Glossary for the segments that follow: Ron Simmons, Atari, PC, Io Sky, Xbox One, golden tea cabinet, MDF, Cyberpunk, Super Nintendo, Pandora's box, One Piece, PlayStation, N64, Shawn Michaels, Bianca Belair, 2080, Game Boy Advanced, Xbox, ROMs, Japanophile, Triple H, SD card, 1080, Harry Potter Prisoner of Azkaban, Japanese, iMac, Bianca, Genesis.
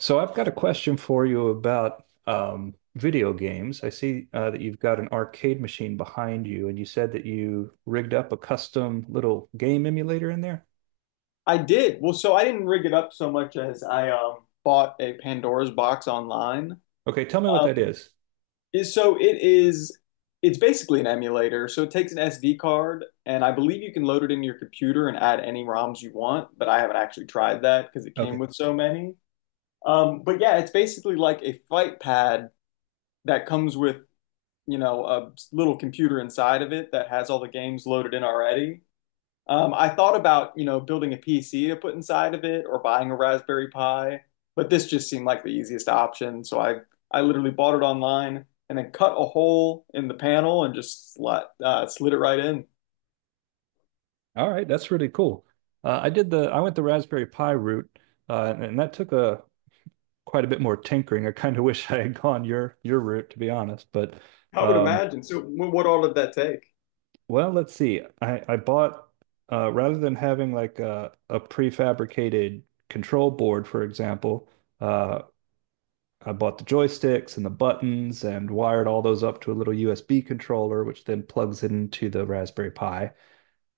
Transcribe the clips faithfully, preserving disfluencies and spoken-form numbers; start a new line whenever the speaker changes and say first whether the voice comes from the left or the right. right: So I've got a question for you about um, video games. I see uh, that you've got an arcade machine behind you, and you said that you rigged up a custom little game emulator in there.
left: I did. Well, so I didn't rig it up so much as I um, bought a Pandora's box online.
right: Okay, tell me what that
left: Um,
right: is.
left: is- so it is, it's basically an emulator. So it takes an S D card, and I believe you can load it in your computer and add any ROMs you want, but I haven't actually tried that because it came
right: Okay,
left: with so many. Um, but yeah, it's basically like a fight pad that comes with, you know, a little computer inside of it that has all the games loaded in already. Um, I thought about, you know, building a P C to put inside of it or buying a Raspberry Pi, but this just seemed like the easiest option. So I I literally bought it online and then cut a hole in the panel and just slot, uh, slid it right in.
right: all right, that's really cool. Uh, I did the I went the Raspberry Pi route, uh, and that took a quite a bit more tinkering. I kind of wish I had gone your your route, to be honest, but
left: I would
right: um,
left: imagine. So what all did that take?
right: Well, let's see. I, I bought uh, rather than having like a, a prefabricated control board, for example, uh, I bought the joysticks and the buttons and wired all those up to a little U S B controller, which then plugs into the Raspberry Pi.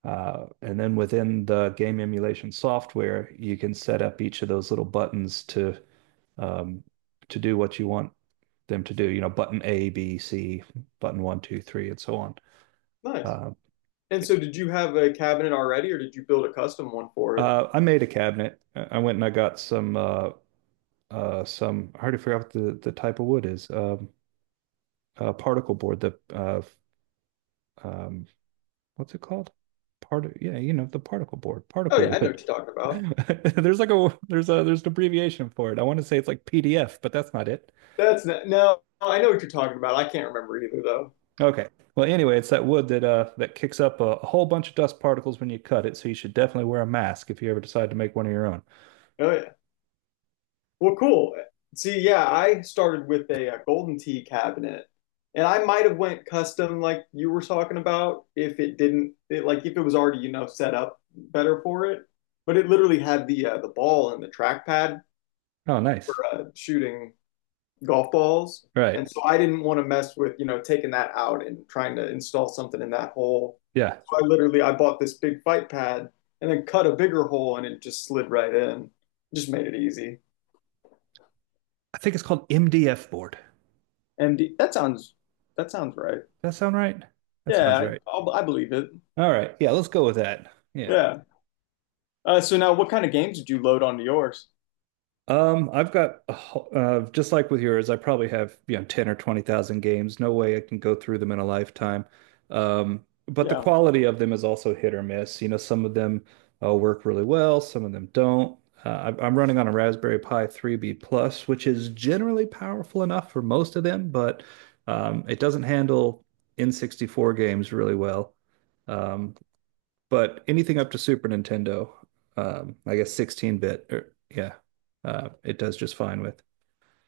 right: Uh, and then within the game emulation software, you can set up each of those little buttons to um, to do what you want them to do. You know, button A, B, C, button one, two, three, and so on.
left: Nice.
right: Uh,
left: And so did you have a cabinet already or did you build a custom one for it?
right: Uh, I made a cabinet. I went and I got some uh, uh, some. I already forgot what the, the type of wood is. Um, uh, particle board. The uh, um, what's it called? Part. Yeah, you know the particle board.
left: Oh yeah,
right: Particle
left: I know
right: wood.
left: what you're talking about.
right: There's like a there's a there's an abbreviation for it. I want to say it's like P D F, but that's not it.
left: That's not, no, I know what you're talking about. I can't remember either though.
right: Okay. Well, anyway, it's that wood that uh that kicks up a, a whole bunch of dust particles when you cut it. So you should definitely wear a mask if you ever decide to make one of your own.
left: Oh yeah. Well, cool. See, yeah, I started with a, uh golden tea cabinet, and I might have went custom like you were talking about if it didn't it, like if it was already, you know, set up better for it. But it literally had the uh, the ball and the trackpad
right: Oh,
left: for
right: nice.
left: uh, shooting golf balls,
right: Right.
left: and so I didn't want to mess with, you know, taking that out and trying to install something in that hole.
right: Yeah.
left: So I literally I bought this big fight pad and then cut a bigger hole and it just slid right in. Just made it easy.
right: I think it's called M D F board.
left: M D. That sounds that sounds right.
right: That sound right? That sounds
left: Yeah, I,
right: right.
left: I'll, I believe it.
right: All right. Yeah, let's go with that. Yeah.
left: Yeah. Uh, so now, what kind of games did you load onto yours?
right: Um, I've got a ho- uh, Just like with yours, I probably have, you know, ten or twenty thousand games. No way I can go through them in a lifetime. Um, but the
left: Yeah.
right: quality of them is also hit or miss. You know, some of them uh, work really well, some of them don't. Uh, I- I'm running on a Raspberry Pi three B Plus, which is generally powerful enough for most of them, but um, it doesn't handle N sixty-four games really well. Um, but anything up to Super Nintendo, um, I guess sixteen bit, or yeah, uh, it does just fine with.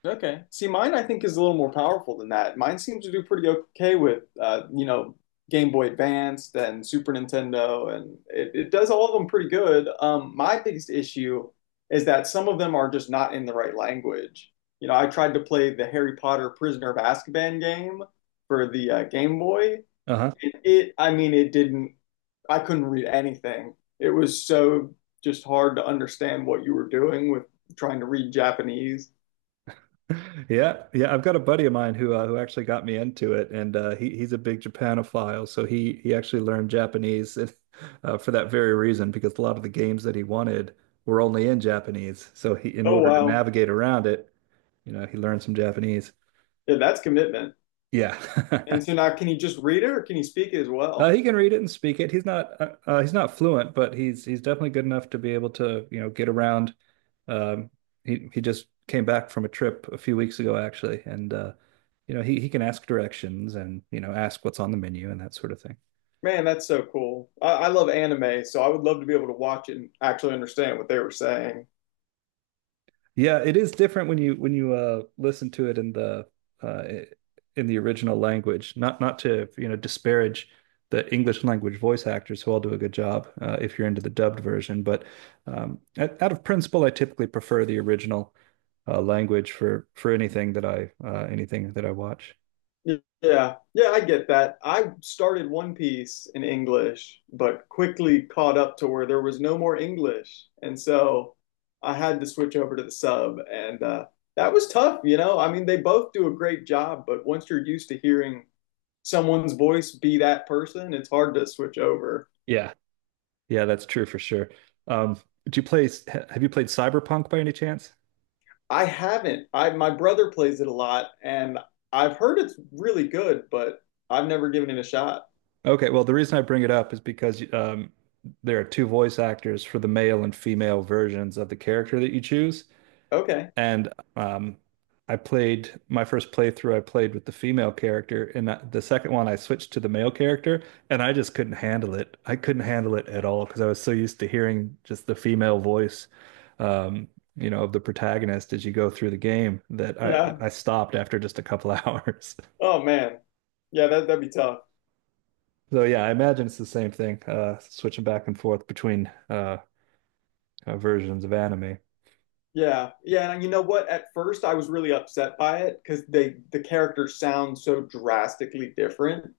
left: Okay. See, mine I think is a little more powerful than that. Mine seems to do pretty okay with uh, you know, Game Boy Advanced and Super Nintendo, and it, it does all of them pretty good. Um, my biggest issue is that some of them are just not in the right language. You know, I tried to play the Harry Potter Prisoner of Azkaban game for the uh, Game Boy.
right: Uh-huh.
left: It, it, I mean, it didn't, I couldn't read anything. It was so just hard to understand what you were doing with trying to read Japanese.
right: Yeah, yeah. I've got a buddy of mine who uh, who actually got me into it, and uh, he he's a big Japanophile, so he he actually learned Japanese uh, for that very reason because a lot of the games that he wanted were only in Japanese. So he, in
left: Oh,
right: order to
left: wow.
right: navigate around it, you know, he learned some Japanese.
left: Yeah, that's commitment. And
right: Yeah.
left: so now, can he just read it or can he speak it as
right: Uh,
left: well?
right: he can read it and speak it. He's not uh, uh, he's not fluent, but he's he's definitely good enough to be able to, you know, get around. Um, he he just came back from a trip a few weeks ago actually, and uh, you know, he he can ask directions and, you know, ask what's on the menu and that sort of thing.
left: Man, that's so cool. I, I love anime, so I would love to be able to watch it and actually understand what they were saying.
right: Yeah, it is different when you when you uh listen to it in the uh in the original language. Not not to, you know, disparage the English language voice actors who all do a good job uh, if you're into the dubbed version, but um out out of principle I typically prefer the original uh language for for anything that I uh anything that I watch.
left: Yeah, yeah, I get that. I started One Piece in English, but quickly caught up to where there was no more English. And so I had to switch over to the sub. And uh, That was tough, you know? I mean, they both do a great job, but once you're used to hearing someone's voice be that person, it's hard to switch over.
right: Yeah, yeah, that's true for sure. Um, do you play? Have you played Cyberpunk by any chance?
left: I haven't. I, my brother plays it a lot, and I've heard it's really good, but I've never given it a shot.
right: Okay, well, the reason I bring it up is because um, there are two voice actors for the male and female versions of the character that you choose.
left: Okay.
right: And um, I played my first playthrough, I played with the female character, and that- the second one I switched to the male character, and I just couldn't handle it. I couldn't handle it at all because I was so used to hearing just the female voice, um, you know, of the protagonist as you go through the game that I
left: Yeah.
right: I stopped after just a couple hours.
left: Oh man. Yeah, that that'd be tough.
right: So yeah, I imagine it's the same thing, uh, switching back and forth between uh, uh, versions of anime.
left: Yeah, yeah, and you know what? At first, I was really upset by it because they, the characters sound so drastically different.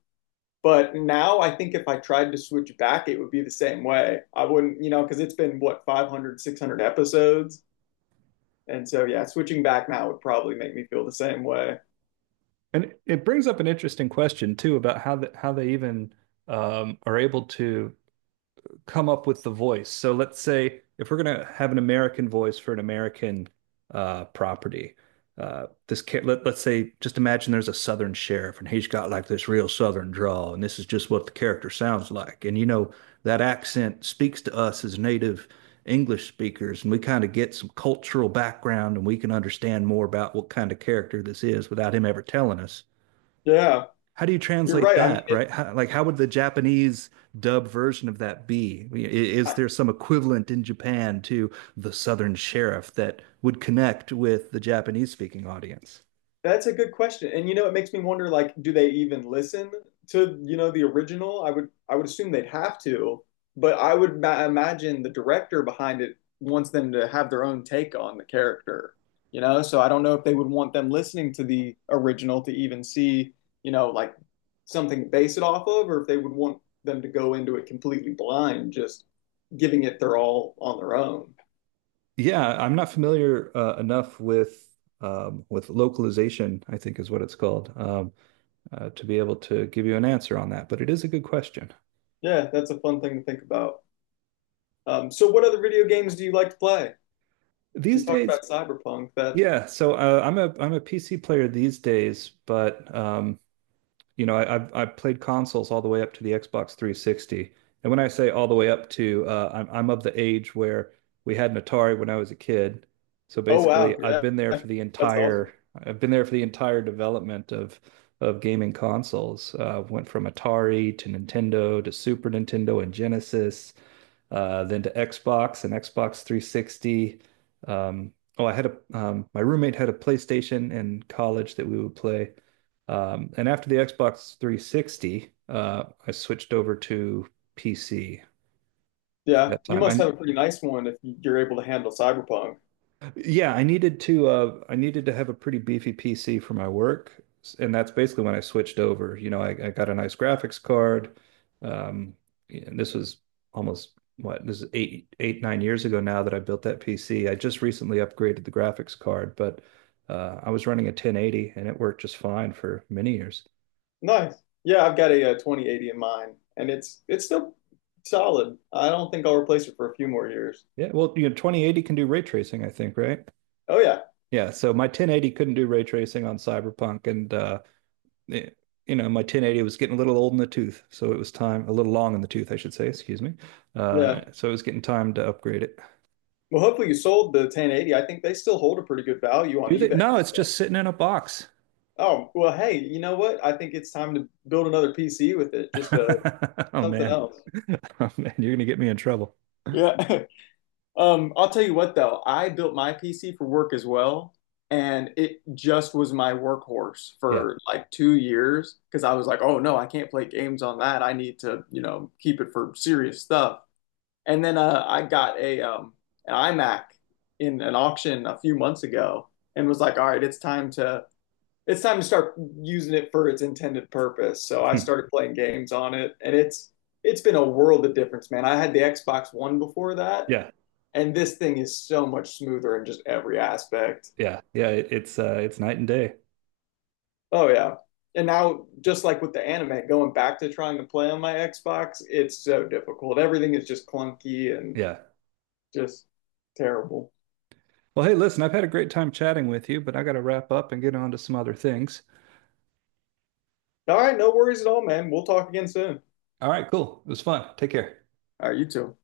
left: But now, I think if I tried to switch back, it would be the same way. I wouldn't, you know, because it's been what, five hundred, six hundred episodes, and so yeah, switching back now would probably make me feel the same way.
right: And it brings up an interesting question too about how the, how they even um, are able to come up with the voice. So let's say if we're going to have an American voice for an American uh, property, uh, this ca- let, let's say just imagine there's a Southern sheriff and he's got like this real Southern drawl, and this is just what the character sounds like. And you know that accent speaks to us as native English speakers, and we kind of get some cultural background, and we can understand more about what kind of character this is without him ever telling us
left: Yeah,
right: how do you
left: you're
right: translate
left: right. I mean,
right: that,
left: it,
right: right? How, like, how would the Japanese dub version of that be? I- Is there some equivalent in Japan to the Southern Sheriff that would connect with the Japanese speaking audience?
left: That's a good question. And you know, it makes me wonder, like, do they even listen to, you know, the original? I would I would assume they'd have to, but I would ma imagine the director behind it wants them to have their own take on the character, you know? So I don't know if they would want them listening to the original to even see, you know, like something to base it off of, or if they would want them to go into it completely blind, just giving it their all on their own.
right: Yeah, I'm not familiar uh, enough with um, with localization, I think is what it's called, um, uh, to be able to give you an answer on that. But it is a good question.
left: Yeah, that's a fun thing to think about. Um, so what other video games do you like to play? You
right: These
left: talked
right: days,
left: about Cyberpunk. That,
right: yeah. So uh, I'm a I'm a P C player these days, but um, you know, I, I've I've played consoles all the way up to the Xbox three sixty. And when I say all the way up to, uh, I'm I'm of the age where we had an Atari when I was a kid. So
left: oh
right: basically,
left: wow,
right: I've
left: yeah,
right: been there for the
left: that's awesome.
right: entire I've been there for the entire development of of gaming consoles. Uh, went from Atari to Nintendo to Super Nintendo and Genesis, uh, then to Xbox and Xbox three sixty. Um, oh, I had a um, My roommate had a PlayStation in college that we would play. Um, and after the Xbox three sixty, uh, I switched over to P C at
left: Yeah,
right: that
left: you
right: time.
left: must
right: I
left: have a pretty nice one if you're able to handle Cyberpunk.
right: Yeah, I needed to uh, I needed to have a pretty beefy P C for my work, and that's basically when I switched over. You know, I, I got a nice graphics card. Um, and this was almost what this is eight eight nine years ago now that I built that P C. I just recently upgraded the graphics card, but uh, I was running a ten eighty and it worked just fine for many years.
left: Nice. Yeah, I've got a, uh twenty eighty in mine, and it's it's still solid. I don't think I'll replace it for a few more years.
right: Yeah, well, you know, twenty eighty can do ray tracing, I think, right?
left: Oh yeah,
right: Yeah, so my ten eighty couldn't do ray tracing on Cyberpunk, and uh, eh, you know my ten eighty was getting a little old in the tooth, so it was time a little long in the tooth, I should say. Excuse me.
left: yeah.
right: Uh, so it was getting time to upgrade it.
left: Well, hopefully you sold the ten eighty. I think they still hold a pretty good value on
right: Do they?
left: eBay and
right: No, it's
left: stuff.
right: just sitting in a box.
left: Oh well, hey, you know what? I think it's time to build another P C with it, just uh,
right: Oh
left: something
right: man,
left: else.
right: oh man, you're gonna get me in trouble.
left: Yeah, Um, I'll tell you what though, I built my P C for work as well, and it just was my workhorse
right: Yeah,
left: for like two years because I was like, oh no, I can't play games on that. I need to, you know, keep it for serious stuff. And then uh, I got a um, an iMac in an auction a few months ago and was like, all right, it's time to it's time to start using it for its intended purpose. So I
right: yeah,
left: started playing games on it, and it's it's been a world of difference, man. I had the Xbox One before that
right: yeah,
left: and this thing is so much smoother in just every aspect.
right: yeah. it- It's uh, it's night and day.
left: Oh yeah. And now just like with the anime, going back to trying to play on my Xbox, it's so difficult. Everything is just clunky and
right: Yeah.
left: just terrible.
right: Well, hey, listen, I've had a great time chatting with you, but I got to wrap up and get on to some other things.
left: All right, no worries at all, man. We'll talk again soon.
right: All right, cool. It was fun. Take care.
left: All right, you too.